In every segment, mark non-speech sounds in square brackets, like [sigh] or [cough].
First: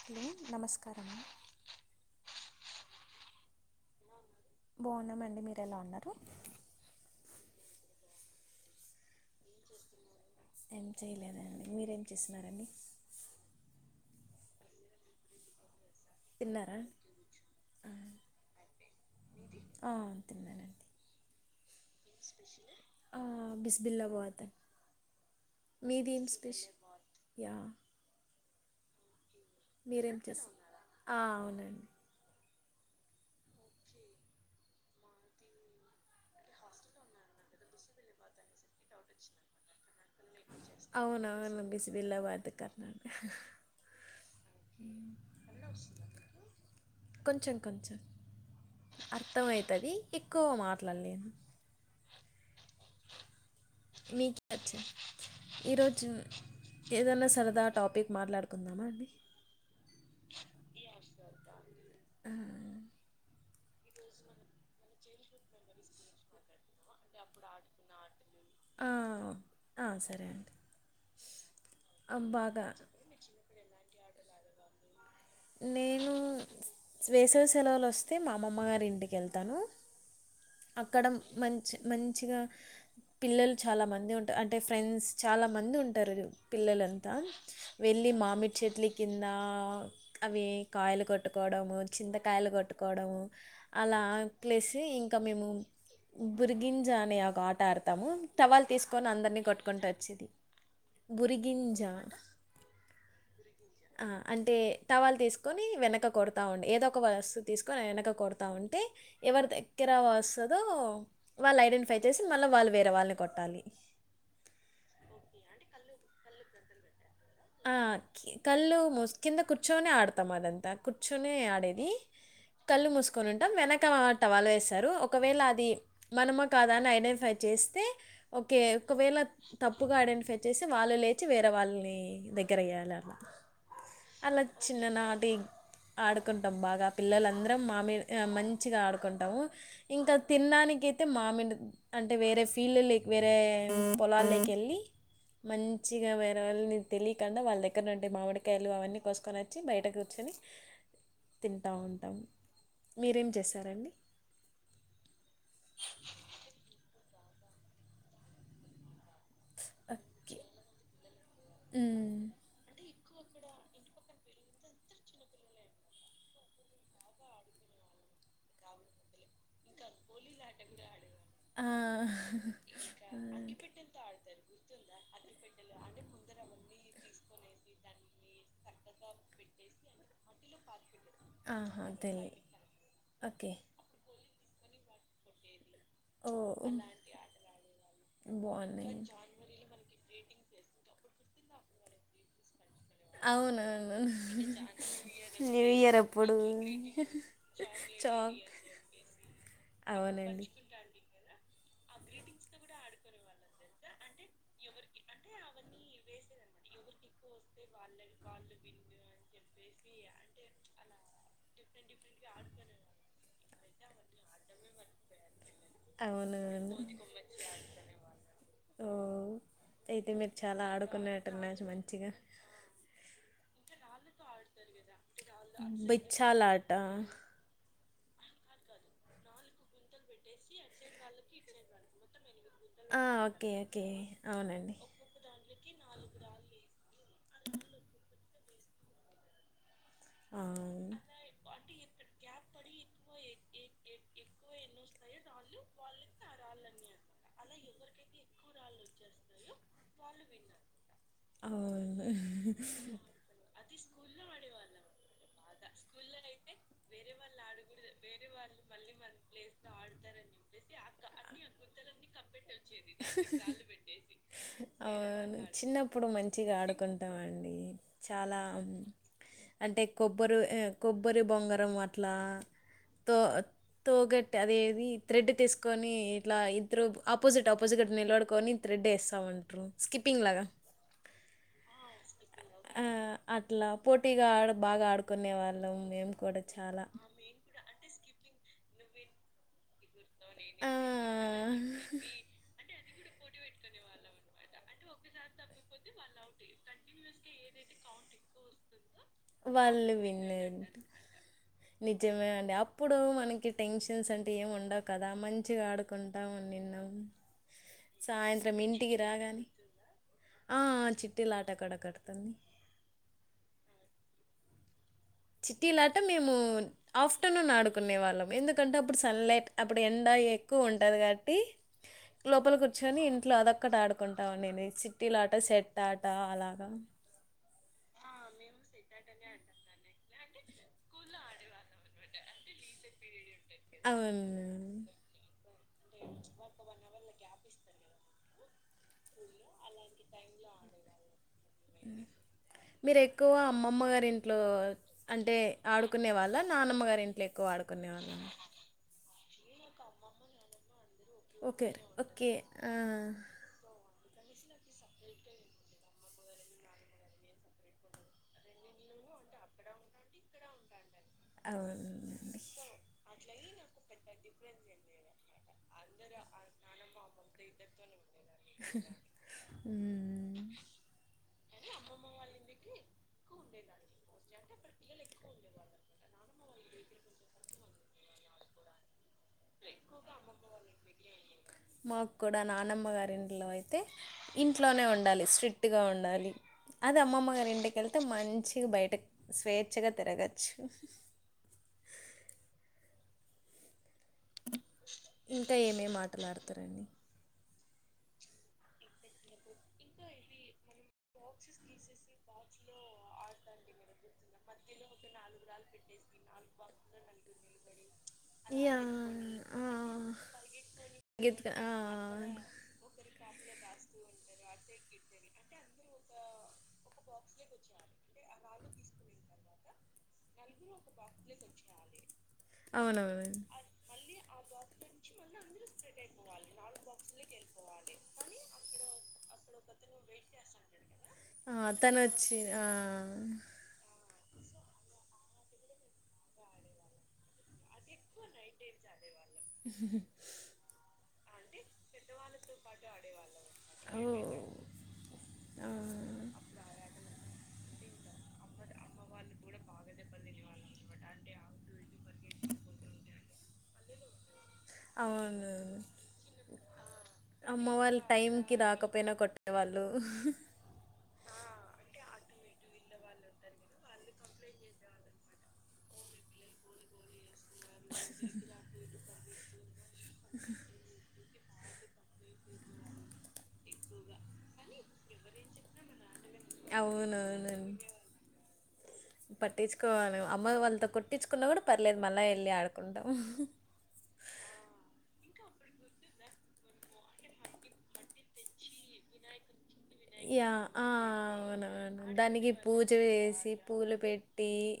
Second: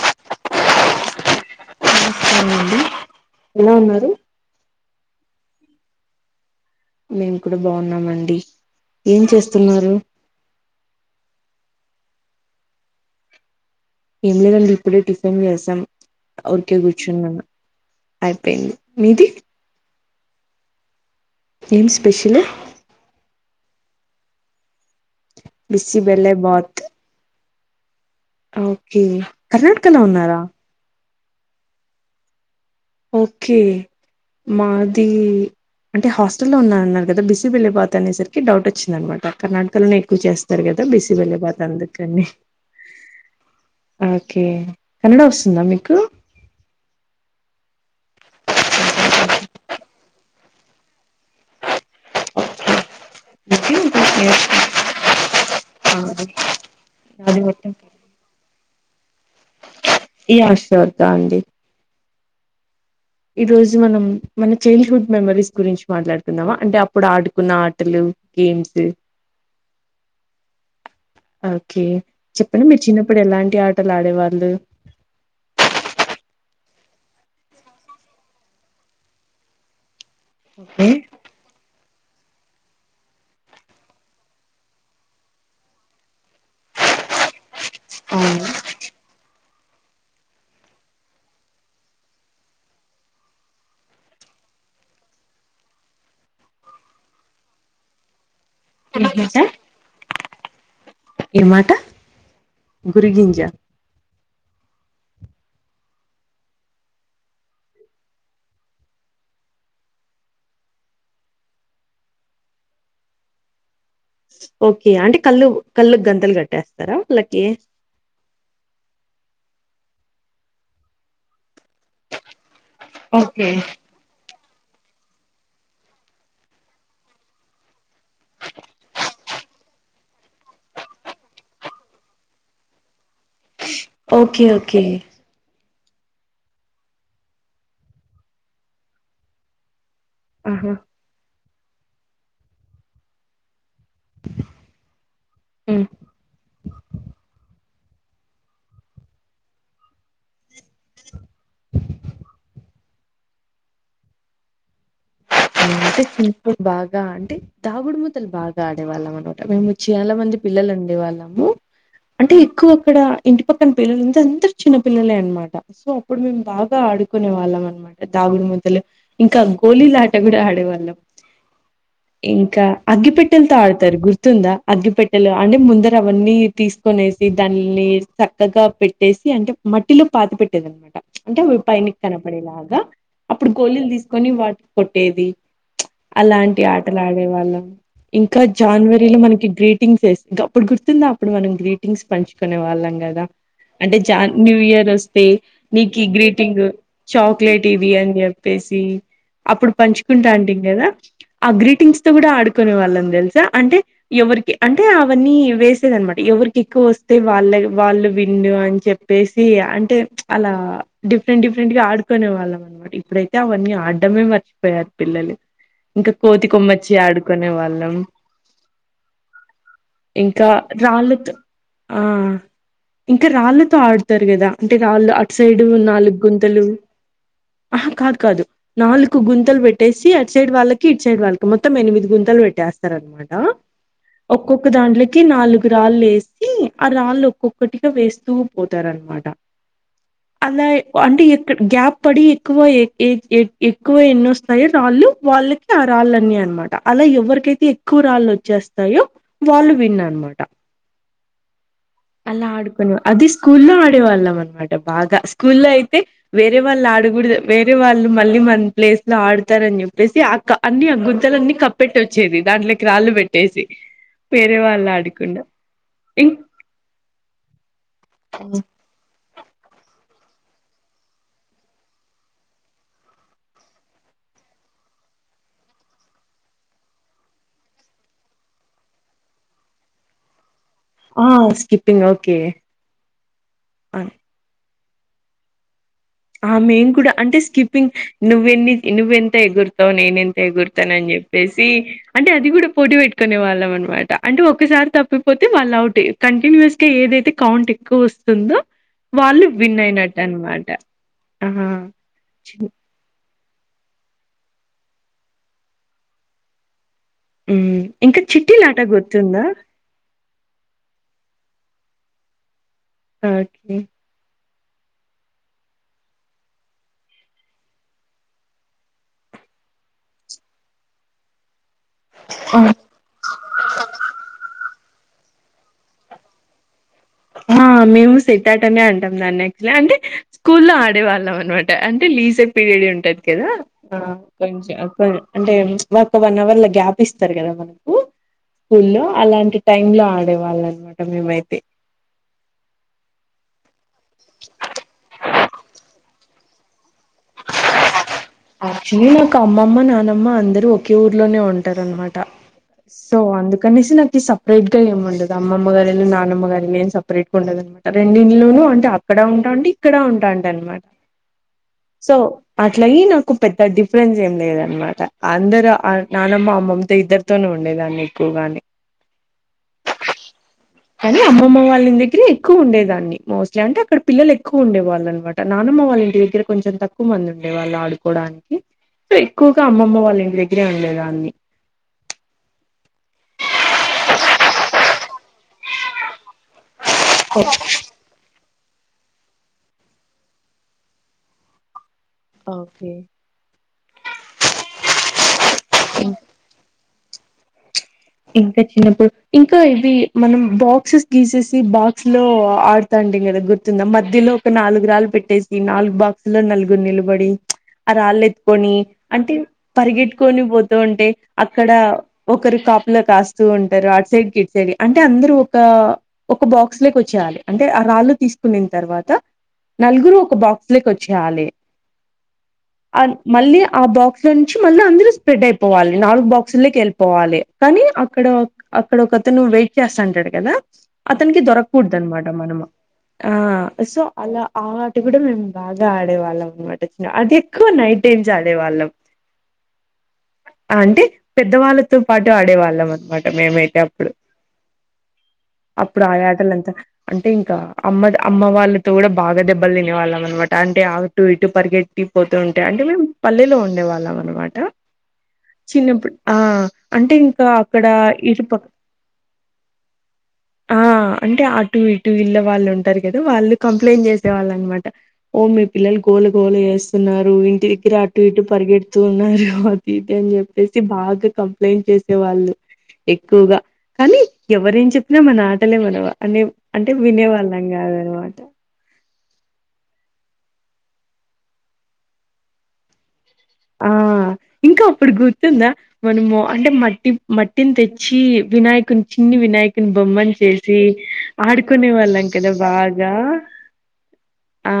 Hello నమస్కారం నమస్కారం అండి ఎలా ఉన్నారు బాగున్నామండి మీరు ఎలా ఉన్నారు మేము కూడా బాగున్నామండి ఏం చేస్తున్నారు ఏం చేయలేదండి మీరేం చేస్తున్నరండి ఏం లేదండి ఇప్పుడే టిఫిన్ చేసాం తిన్నారా ఊరికే కూర్చున్నను ఆ అయిపోయింది మీది నడి ఏం స్పెషల్ బిళ్ళ వాత బిస్సి బెళ్ళే బత్ యా ఓకే కర్ణాటకలో మీరేం ఉన్నారా చేస్త ఆ అవునండి ఓకే మాది అంటే హాస్టల్లో ఉన్నా అన్నారు కదా బిస్సి బిళ్ళే బాత్ అనేసరికి డౌట్ వచ్చిందంట కర్ణాటకలోనే ఎక్కువ చేస్ అవునవును బిస్ బిళ్ళ బత్ కర్ ఓకే కన్నడ వస్తుందా మీకు కొంచెం కొంచెం అర్థమవుతది ఇక్కువ మాట్లడలేను ఇ మీక్ వచ్చా ఈరోజు ఏదైనా అది సరదా టాపిక్ మాట్లాడుకుందామా అండి య సర్ద్ అండి ఆ ఈ రోజు మనం మన చైల్డ్ హుడ్ మెమరీస్ గురించి మాట్లాడుకుందామా అంటే అప్పుడు ఆడుకున్న ఆటలు గేమ్స్ సరే అండి ఓకే ఆ, చెప్పండి బాగా మీరు చిన్నప్పుడు ఎలాంటి ఆటలు ఆడేవాళ్ళు నేను వేసవి సెలవులు వస్తే మా అమ్మమ్మ గారి ఇంటికి వెళ్తాను ఓకే అక్కడ మంచి మంచిగా పిల్లలు చాలామంది ఉంట్ అంటే ఫ్రెండ్స్ చాలామంది ఉంటారు పిల్లలంతా వెళ్ళి అవును మామిడి చెట్ల కింద అవి కాయలు కొట్టుకోవడం చింతకాయలు కొట్టుకోవడం అలా ప్లేస్ ఇంకా మేము బురిగింజ అనే ఆ ఆట ఆడతాము తవాలు తీసుకొని అందరినీ ఏమాట కొట్టుకుంటూ వచ్చేది బరిగంజ కురిగింజ అంటే టవాలు తీసుకొని వెనక కొడుతా ఉండి ఏదో ఒక వస్తువు తీసుకొని వెనక కొడుత ఉంటే ఎవరి దగ్గర వస్తదో వాళ్ళు ఐడెంటిఫై చేసి మళ్ళీ వాళ్ళు వేరే వాళ్ళని కొట్టాలి ఓకే అంటే కళ్ళు కళ్ళు గంతలు కట్టేస్తారా వాళ్ళకి ఆ కళ్ల్ు ముస్ కింద కుర్చోనే ఆడుతామదంతా కుర్చునే ఆడే ని కళ్ళు మూసుకోని ఓకే ఉంటాం వెనక టావలేస్ టరు ఒకవేళ అది మనమా కదా ఇదేంటి ఫై చేస్తే ఒకే ఒకవేళ తప్ ట్ గ ఐడెంట్ ఫై చేసి వాళ్ళు లేచి వేరే వాళ్ళని దగ్గర వేయాల ఓకే అలా ఓకే చిన్ననాటి ఆడుకుంటాం బాగా పిల్లలందరం మామ మంచిగా ఆడుకుంటాము ఇంకా ఆహా తినడానికి అయితే మామిని అంటే వేరే ఫీల్డ్ లేక్ వేరే పొలాల్లోకి వెళ్ళి మంచిగా వేరవని వాళ్ళ దగ్గర ఉంటే మామిడికాయలు అవన్నీ కోసుకొని వచ్చి బయట కూర్చొని తింటా ఉంటాం మీరేం చేశారండి అంటే బాగా అంటే దాగుడు ముతలు బాగా ఆడేవాళ్ళ అన మేము చాలా మంది ఓకే పిల్లలు ఉండే వాళ్ళము మ్మ్. అంటే ఎక్కువ అక్కడ ఇంటి పక్కన పిల్లలుంది అందరు చిన్న పిల్లలే అనమాట సో అప్పుడు మేము బాగా ఆడుకునే వాళ్ళం అనమాట ద దాగుడు మూతలు ఇంకా గోళీలు ఆట కూడా ఆడేవాళ్ళం ఆ, ఇంకా అగ్గిపెట్టెలతో ఆడతారు గుర్తుందా అగ్గిపెట్టెలు అంటే ముందర అవన్నీ తీసుకొనేస్ దానిని చక్కగా పెట్టేసి అంటే మట్టిలో పాతి పెట్టేది అనమాట అంటే అవి ఆహా పైనికి కన తెలియ పడేలాగా అప్పుడు ఓకే గోళీలు తీసుకొని వాటి కొట్టేది ఓ అలాంటి ఆటలు ఆడే వాళ్ళం ఇంకా బాగున్నాయి జనవరిలో మనకి గ్రీటింగ్స్ వేస్ అప్పుడు గుర్తుంది అప్పుడు మనం గ్రీటింగ్స్ పంచుకునే వాళ్ళం కదా అంటే అవునవును జన్ న్యూ ఇయర్ వస్తే న్యూ నీకు ఇయర్ ఈ అప్పుడు గ్రీటింగ్ చాక్లెట్ ఇది అని చాక్ చెప్పేసి అప్పుడు పంచుకుంటా అవునండి ఉంటిమి కదా ఆ గ్రీటింగ్స్ తో కూడా ఆడుకునే వాళ్ళం తెలుసా అంటే ఎవరికి అంటే అవన్నీ వేసేది అనమాట ఎవ్ ఎవరికి ఎక్కువ వస్తే వాళ్ళ వాళ్ళు విన్ అని చెప్పేసి అన్ ట్ అలా డిఫరెంట్ డిఫరెంట్ గా ఆడుకుొనే వాళ్ళం అనమాట ఇప్పుడైతే అవన్నీ ఆ డ్డమే మర్చిపోయారు పిల్లలు ఇంకా కోతి అవునవును కొమ్మచ్చి ఆడుకునే వాళ్ళం ఓ అయితే మీరు ఇంకా చాలా రాలత్ ఆడుకున్నట్టున్నారు ఆ మంచిగా ఇంకా రాల్లత్ తో ఆడతారు కదా అంటే రాళ్లు అట్ సైడ్ నాలుగు గుంతలు బిచ్చాలాట ఆహా కాదు కాదు నాలుగు గుంతలు పెట్టేసి అటు సైడ్ వాళ్ళకి ఇటు సైడ్ వాళ్ళకి మొత్తం ఎనిమిది గుంతలు పెట్ ఆ! చేస్తారన్నమాట ఓకే. ఓకే. ఒక్కొక్క అవునండి. దాంలో నాలుగు రాళ్ళు వేసి ఆ రాళ్ళు ఒక్కొక్కటిగా వేస్తూ పోతారన్నమాట అలా అవును. అంటే ఎ గ్యాప్ పడి ఎక్కువ ఏక్ ఏ ఏ జ్ ఎక్కువ ఎన్నిొస్తాయో రాళ్ళు వాళ్ళకి ఆ రాళ్ళన్నమాట అలా ఎవరికైతే ఎక్కువ రాళ్ళు వచ్చేస్తాయో వాళ్ళు విన్న అన్ మాట అలా ఆడుకునే అది స్కూల్లో ఆడే వాళ్ళం అనమాట బాగా స్కూల్లో అయితే వేరే వాళ్ళు ఉండకూడదు వేరే వాళ్ళు మళ్ళీ మన ప్లేస్లో ఆడుతారని చెప్పేసి అన్ని ఆ గుంతలన్నీ అవును. కప్పెట్టి వచ్చేది దాంట్లోకి రాళ్ళు పెట్టేసి వేరే వాళ్ళు అవును ఆడకుండా చిన్నప్పుడు ఇం మంచిగా ఆడుకుంటామండి చాలా అంటే కో బ్బరి ఆ కొబ్బరి బొంగరం అట్లా తో తోగట్టి అదేది థ్రెడ్ తీసుకొని ఇట్లా ఇద్దరు ఆపోజిట్ ఆపోజిట్ నిలబడుకొని త్రెడ్ ఏస్తావుంటిమి స్కిప్ ప్పింగ్ లాగా ఆ స్కిప్పింగ్ ఓకే ఆ, కోనే వాళ్ళం మేము కూడా ఆ చాలా మేం కూడా అంటే స్కిప్పింగ్ నువ్వెన్ని నువ్వెంత ఎగురతావ్ నేనెం ఆ ఎగురుతానని చెప్పేసి అంటే అది కూడా పోటీ పెట్టుకునే వాళ్ళం అనమాట అంటే ఒకసారి తప్పిపోతే వాళ్ళు అవుట్ కంటిన్యూస్గా ఏదైతే కౌంట్ ఎక్కువ వస్తుందో వాళ్ళే విన్ వాళ్ళు అయినట్టు విన్నారు అనమాట ఆ నిజమే అండి చి అప్పుడు మనకి టెన్షన్స్ అంటే ఏం ఉండవు కదా మంచిగా ఆడుకుంటా ఉనిన్నం ఉమ్మ్ ఇంకా చిట్టీలాటా గుర్తుందా ఆఆ చిట్ట్టటిలాటక్కడ కడుతుంది ఓకే చిట్టీలాట మేము ఆఫ్టర్నూన్ ఆడుకునే వాళ్ళం ఎందుకంటే అప్పుడు సన్ లైట్ అప్పుడు ఎండా ఎక్కువ ఉంటది కాబట్టి లోపల ఆ కూర్చుని ఇంట్లో అదొక్కటి ఆడుకుంటావుండిని చి ట్టిలాట సెట్ ఆట అలాగా ఆ మేము సెట్టాటనే అంటాం దాన్ని యాక్చుల్లీ అంటే స్కూల్లో ఆడేవాళ్ళం అనమాట అంటే లీజర్ పీరియడ్ ఉంటది కదా ఆ అవును కొంచెం అంటే ఒక వన్ అవర్ లో గ్యాప్ ఇస్తారు కదా మనకు స్కూలో అలాంటి టైమ్లో ఆడే వాళ్ళు అనమాట మేమైతే మీరు ఎక్కువ అమ్మమ్మ గారి ఇంట్లో అంటే ఆడుకునే వాళ్ళ నానమ్మ గారి ఇంట్లో ఎక్కువ ఆడుకు కునే వాళ్ళ యాక్చువల్లీ నాకు అమ్మమ్మ నానమ్మ అందరూ ఒకే ఊర్లోనే ఓకే ఉంటారు అనమాట ఓకే ఆ, సో అందుకనేసి నా కి సపరేట్‌గా ఏం ఉండదు అమ్మమ్మ గారి ఇల్లు నానమ్మ గారు ఇల్లు ఏం సపరేట్‌గా ఉండదు అనమాట రెండు ఇండ్లును అంటే అక్కడ ఉంటాంటి ఇక్కడ ఉంటాంటి అనమాట అవునండి సో అట్లాయి నాకు పెద్ద డిఫరెన్స్ ఏం లేదనమాట అందరుూ నానమ్మ అమ్మమ్తో ఇద్దరుతోనే ఉండేదాన్ని ఎ పోగానే ఉమ్మ్ కానీ అమ్మమ్మ వాళ్ల దగ్గరే ఎక్కువ ఉండే దాన్ని మోస్ట్లీ అంటే అక్కడ పిల్లలు ఎక్కువ ఉండేవాళ్ళు అనమాట నాన్నమ్మ వాళ్ళ ఇంటి దగ్గర కొంచెం తక్కువ మంది ఉండే వాళ్ళు ఆడుకోడానికి సో ఎక్కువగా అమ్మమ్మ వాళ్ళ ఇంటి దగ్గరే ఉండేదాన్ని ఇలో అయితే ఇంట్లోనే ఉండాలి స్ట్రిక్ట్గా ఉండాలి అది అమ్మమ్మ గారు ఇంటికేళ్తే మంచి బయటకి స్వేచ్ఛగా తిరగచ్చు ఓకే ఇంకా ఏమేమి ఉ ఆటలాడుతారండి ఇంకా చిన్నప్పుడు ఇంకా ఇవి మనం బాక్సెస్ తీసేసి బాక్స్‌లో ఆడు తాంటిమి కదా గుర్తుందా మధ్యలో ఒక నాలుగు రాళ్ళు పెట్టేసి నాలుగు బాక్సులో నలుగురు నిలబడి ఆ రాళ్ళు ఎత్తుకొని యా అంటే పరిగెట్టుకొని పోతూ ఉంటే గీతిక ఆ అక్కడ ఒకరు కాపు కాపల కాస్తు ఉంటారు అట్ సైడ్ [unintelligible] అంటే అందరు ఆ ఒక్క వచ్చేయాలి అంటే ఆ రాళ్ళు తీసుకునిన్ తర్వాత నలుగురు ఒక బాక్స్ లోకి వచ్చేయాలి అ అవునవును మళ్ళీ ఆ బాక్స్ నుంచి మళ్ళ అందరు స్ప్రెడ్ అయిపోవాలి నాలుగు బాక్సుల్లోకి ఎళ్ళిపోవాలి కానీ అక్కడ అక్కడ ఒక అతను వెయిట్ చేస్తాంటాడు కదా అతనికి ఆ దొరకూడదు తను అనమాట వచ్చి ఆ మనము ఆ సో అలా ఆ ఆట కూడా మేము బాగా ఆడేవాళ్ళం అనమాట అంటే ఎక్కు నైట్ టైమ్స్ ఆడేవాళ్ళం అంటే పెద్దవాళ్ళతో పాటు ఆడేవాళ్ళం అనమాట మేమైతే ఓ అప్పుడు అప్పుడు ఆ ఆటలంతా అంటే ఇంకా అమ్మ అమ్మ వాళ్ళు కూడా బాగా దెబ్బలు తినేవాళ్ళం అనమాట అంటే అటు ఇటు పరిగెట్టి పోతు ఉంటే అంటే మేము పల్లెలో ఉండే వాళ్ళం అనమాట అవునవును చిన్నప్పుడు ఆ అంటే ఇంకా అమ్మ అక్కడ వాళ్ళు టైంకి ఇటుపక్క రాకపోయినా కొట్టేవాళ్ళు ఆ అంటే అటు ఇటు ఇళ్ల వాళ్ళు ఉం ఉంటారు కదా వాళ్ళు కంప్లైంట్ చేసేవాళ్ళనమాట ఓ మీ పిల్లలు గోల గోల చేస్తున్నారు ఇం ఇక్కడ అటు ఇటు పరిగెడుతున్నారు అది ఇది అని చెప్పేసి బాగా కం చేసే వాళ్ళు ఎక్కువగా కానీ ఎవరేం చెప్పినా మన ఆటలే మనవా అంటే వినేవాళ్ళం అవునవునండి కాదనమాట అమ్మయి వాళ్ళతో కొట్టించుకున్న కూడా పర్లేదు మళ్ళా వెళ్ళి ఆడుకుంటాం ఆ ఇంకా అప్పుడు గుర్తుందా మనము అంటే మట్టి మట్టిని తెచ్చి వినాయకుని చిన్ని వినాయకు యా ఆ అవునవును వాళ్ళం దానికి కదా పూజ బాగా. చేసి పూలు పెట్టి ఆ!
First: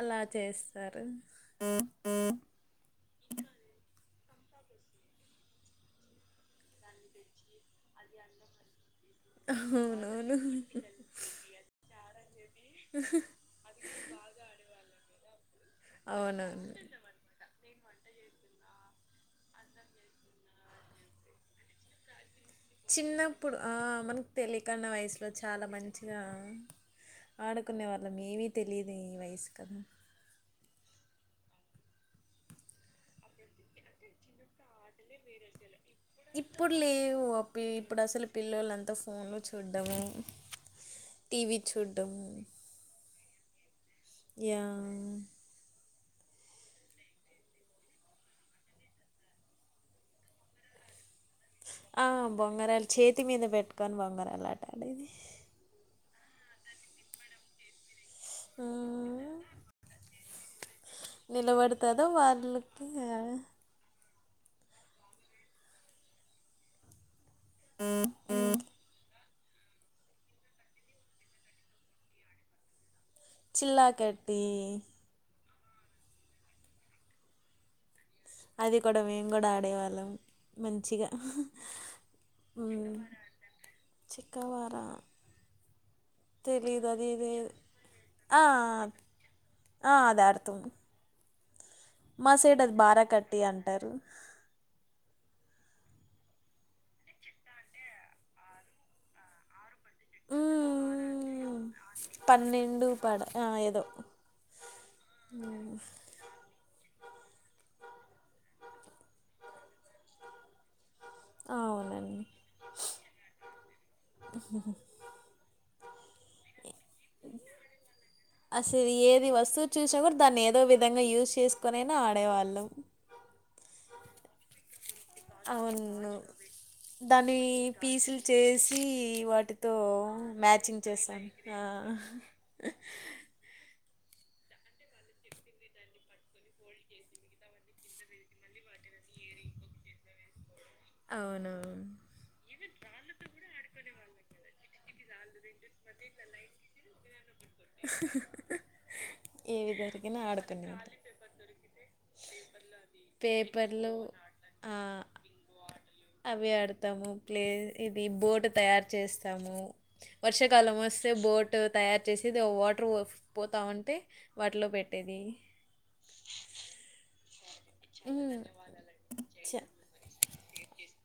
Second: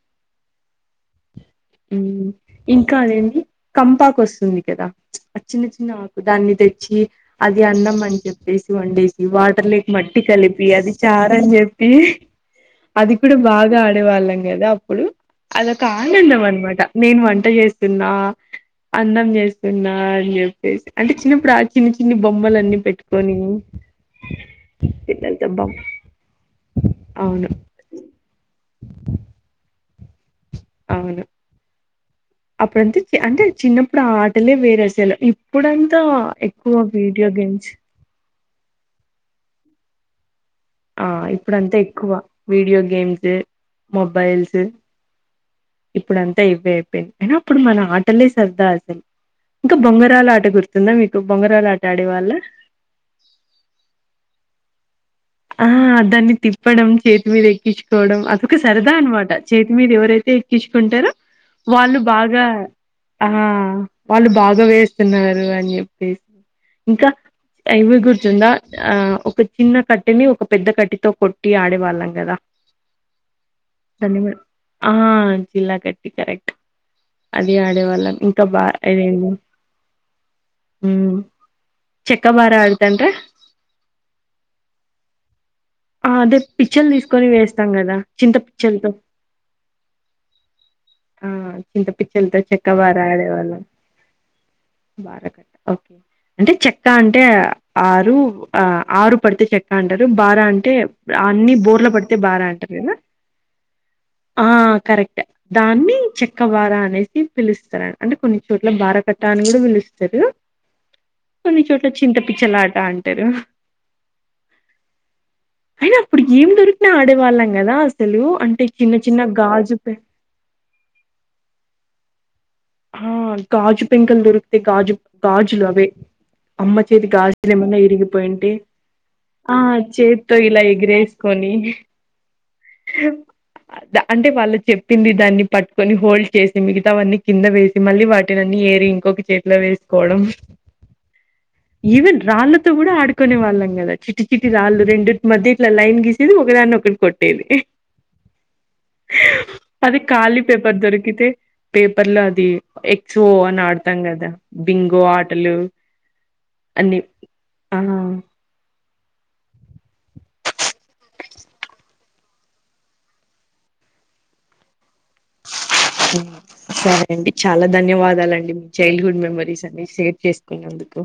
అలా చేస్తారు ఇంకా అదేంటి కంపాకు వస్తుంది కదా అది చిన్న చిన్న ఆకు దాన్ని తెచ్చి అది అన్నం అని చెప్పేసి వండేసి ఈ వాటర్ లేకి మట్టి అవునవును కలిపి అది చార అని చెప్పి అది కూడా బాగా ఆడేవాళ్ళం కదా అప్పుడు అద ఒక ఆనందం అవునవును అనమాట నేను వంట చేస్త వంట చేస్తున్నా అన్నం చేస్తున్నా అని చెప్పేసి అంటే చిన్నప్పుడు చఆడుకునే చిన్న బొమ్మలన్నీ పెట్టుకొని చిన్నప్పుడు ఆ మనకు తెలికన్నా వయసులో పిల్లలతో చాలా బొమ్ మంచిగా అవును ఆడుకునే వాళ్ళం ఏమి తెలియని వయసు కదా అవును అప్పుడంతే అంటే చిన్నప్పుడు ఆ ఆటలే వేరేసలు ఇప్పుడంత ఇప్పుడు లేవు అవి ఇప్పుడు అసలు పిల్లలంతా ఫోన్లు చూడము ఆ ఇప్పుడంతా ఎక్కువ వీడియో గేమ్స్ యా ఇప్పుడం తా ఇవే అయిపోయింది అయినా అప్పుడు మన ఆటలే సరదా అసలు ఇంకా బొంగరాల ఆట గుర్తుందా మీకు బొంగరాల ఆట ఆ ఆడేవాళ్ళ బొంగరాలు చేతి మీద పెట్టుకొని బొంగారలు ఆడేది ఆ దాన్ని తిప్పడం చేతి మీద ఎక్కి కోవడం అదొక ఆ! సరదా అనమాట చేతి మీద ఎవరైతే ఎక్కించుకుంటారో వాళ్ళు నిలబడతదో బాగా వాళ్ళకి ఆ వాళ్ళు బాగా వేస్తున్నారు అని చెప్పేసి ఇంకా ఇవి గుర్తుందా ఆ! ఆ ఒక చిన్న కట్ కట్టిని ఒక పెద్ద కట్టితో కొట్టి ఆడేవాళ్ళం కదా చిల్లాకట్టి ఆ ఇల్లా కట్టి కరెక్ట్ అది ఆడేవాళ్ళం ఇంకా బా అది కూడా మేము ఇదేంది కూడా ఆడేవాళ్ళం మంచిగా కబాడీ ఆడ్ థాంట్రా చిక్కవారా ఆ అదే పిచ్చలు తీసుకొని ఇది వేస్తాం కదా చింత ఆ, పిచ్చల్తో ఆ అది ఆడ్తామ్ చింత పిచ్చల్తో చక్క బార ఆడే కట్టి వాళ్ళం అంటారు ఓకే అంటే చెక్క అంటే ఆరు ఆ ఆరు పడితే చెక్క అంటారు బ అంటే అన్ని మ్మ్. బోర్ల పడితే బారా అంటారు పన్నెండు కదా పడ ఆ, ఏదో ఆ కరెక్ట్ దాన్ని చెక్క బారా అనేసి పిలుస్తార అంటే కొన్ని చోట్ల బార కట్ట అని కూడా పిలుస్తారు కొన్ని చోట్ల చింత అవునండి పిచ్చలాట అంటరు అయినా అప్పుడు ఏం దొరికిన ఆడేవాళ్ళం కదా అసలు అంటే అసలు చిన్న చిన్న ఏది వస్తువు గాజు పే చూసినా కూడా దాన్ని ఏదో విధంగా యూజ్ చేసుకోనైనా ఆడేవాళ్ళం ఆ గాజు పెంకల్ దొరుకుతే గాజు గాజులు అవే అవును అమ్మ చేతి దాన్ని గాజులేమన్నా పీసులు ఇరిగిపోయింటే చేసి వాటితో మ్యాచింగ్ చేస అదా అంటే వాళ్ళు చెప్పింది దాన్ని పట్టుకొని హోల్డ్ చేసి మిగతావన్నీ కింద వేసి మళ్ళీ వాటినన్ని ఏరి ఇంకొక చేతిలో వేసుకోవడం అవును ఈవెన్ రాళ్ళతో కూడా ఆడుకునే వాళ్ళం కదా చిట్టి చిట్ రాళ్ళు రెండుట మధ్య ఇట్లా లైన్ గీసేది ఒక దాన్ని ఒకటి కొట్ ట్టేది ఏవి అది దొరికినా కాలీ ఆడుకునే పేపర్ దొరికితే పేప్ అట్లా అది ఎక్స్వో అని పేపర్లు ఆడతాం కదా ఆ బింగో ఆటలు అవి అన్ని ఆడతాము ప్లే ఆ ఇది బోటు తయారు చేస్తాము వర్షాకాలం వస్తే బోట్ తయరు చేసి ఏదో వాటర్ ఫో పోతావుంటే వాటిలో పెట్ట సరే అండి చాలా ఉమ్ ధన్యవాదాలండి మీ చైల్డ్ హుడ్ మెమరీస్ అని షేర్ చేసుకున్నందుకు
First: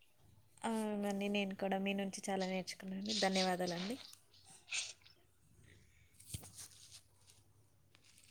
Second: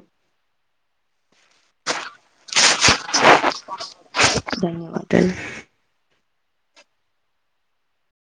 అవునండి నేను కూడా మీ నుంచి చాలా నేర్చుకున్నాను ధన్యవాదాలండి ధన్యవాదాలు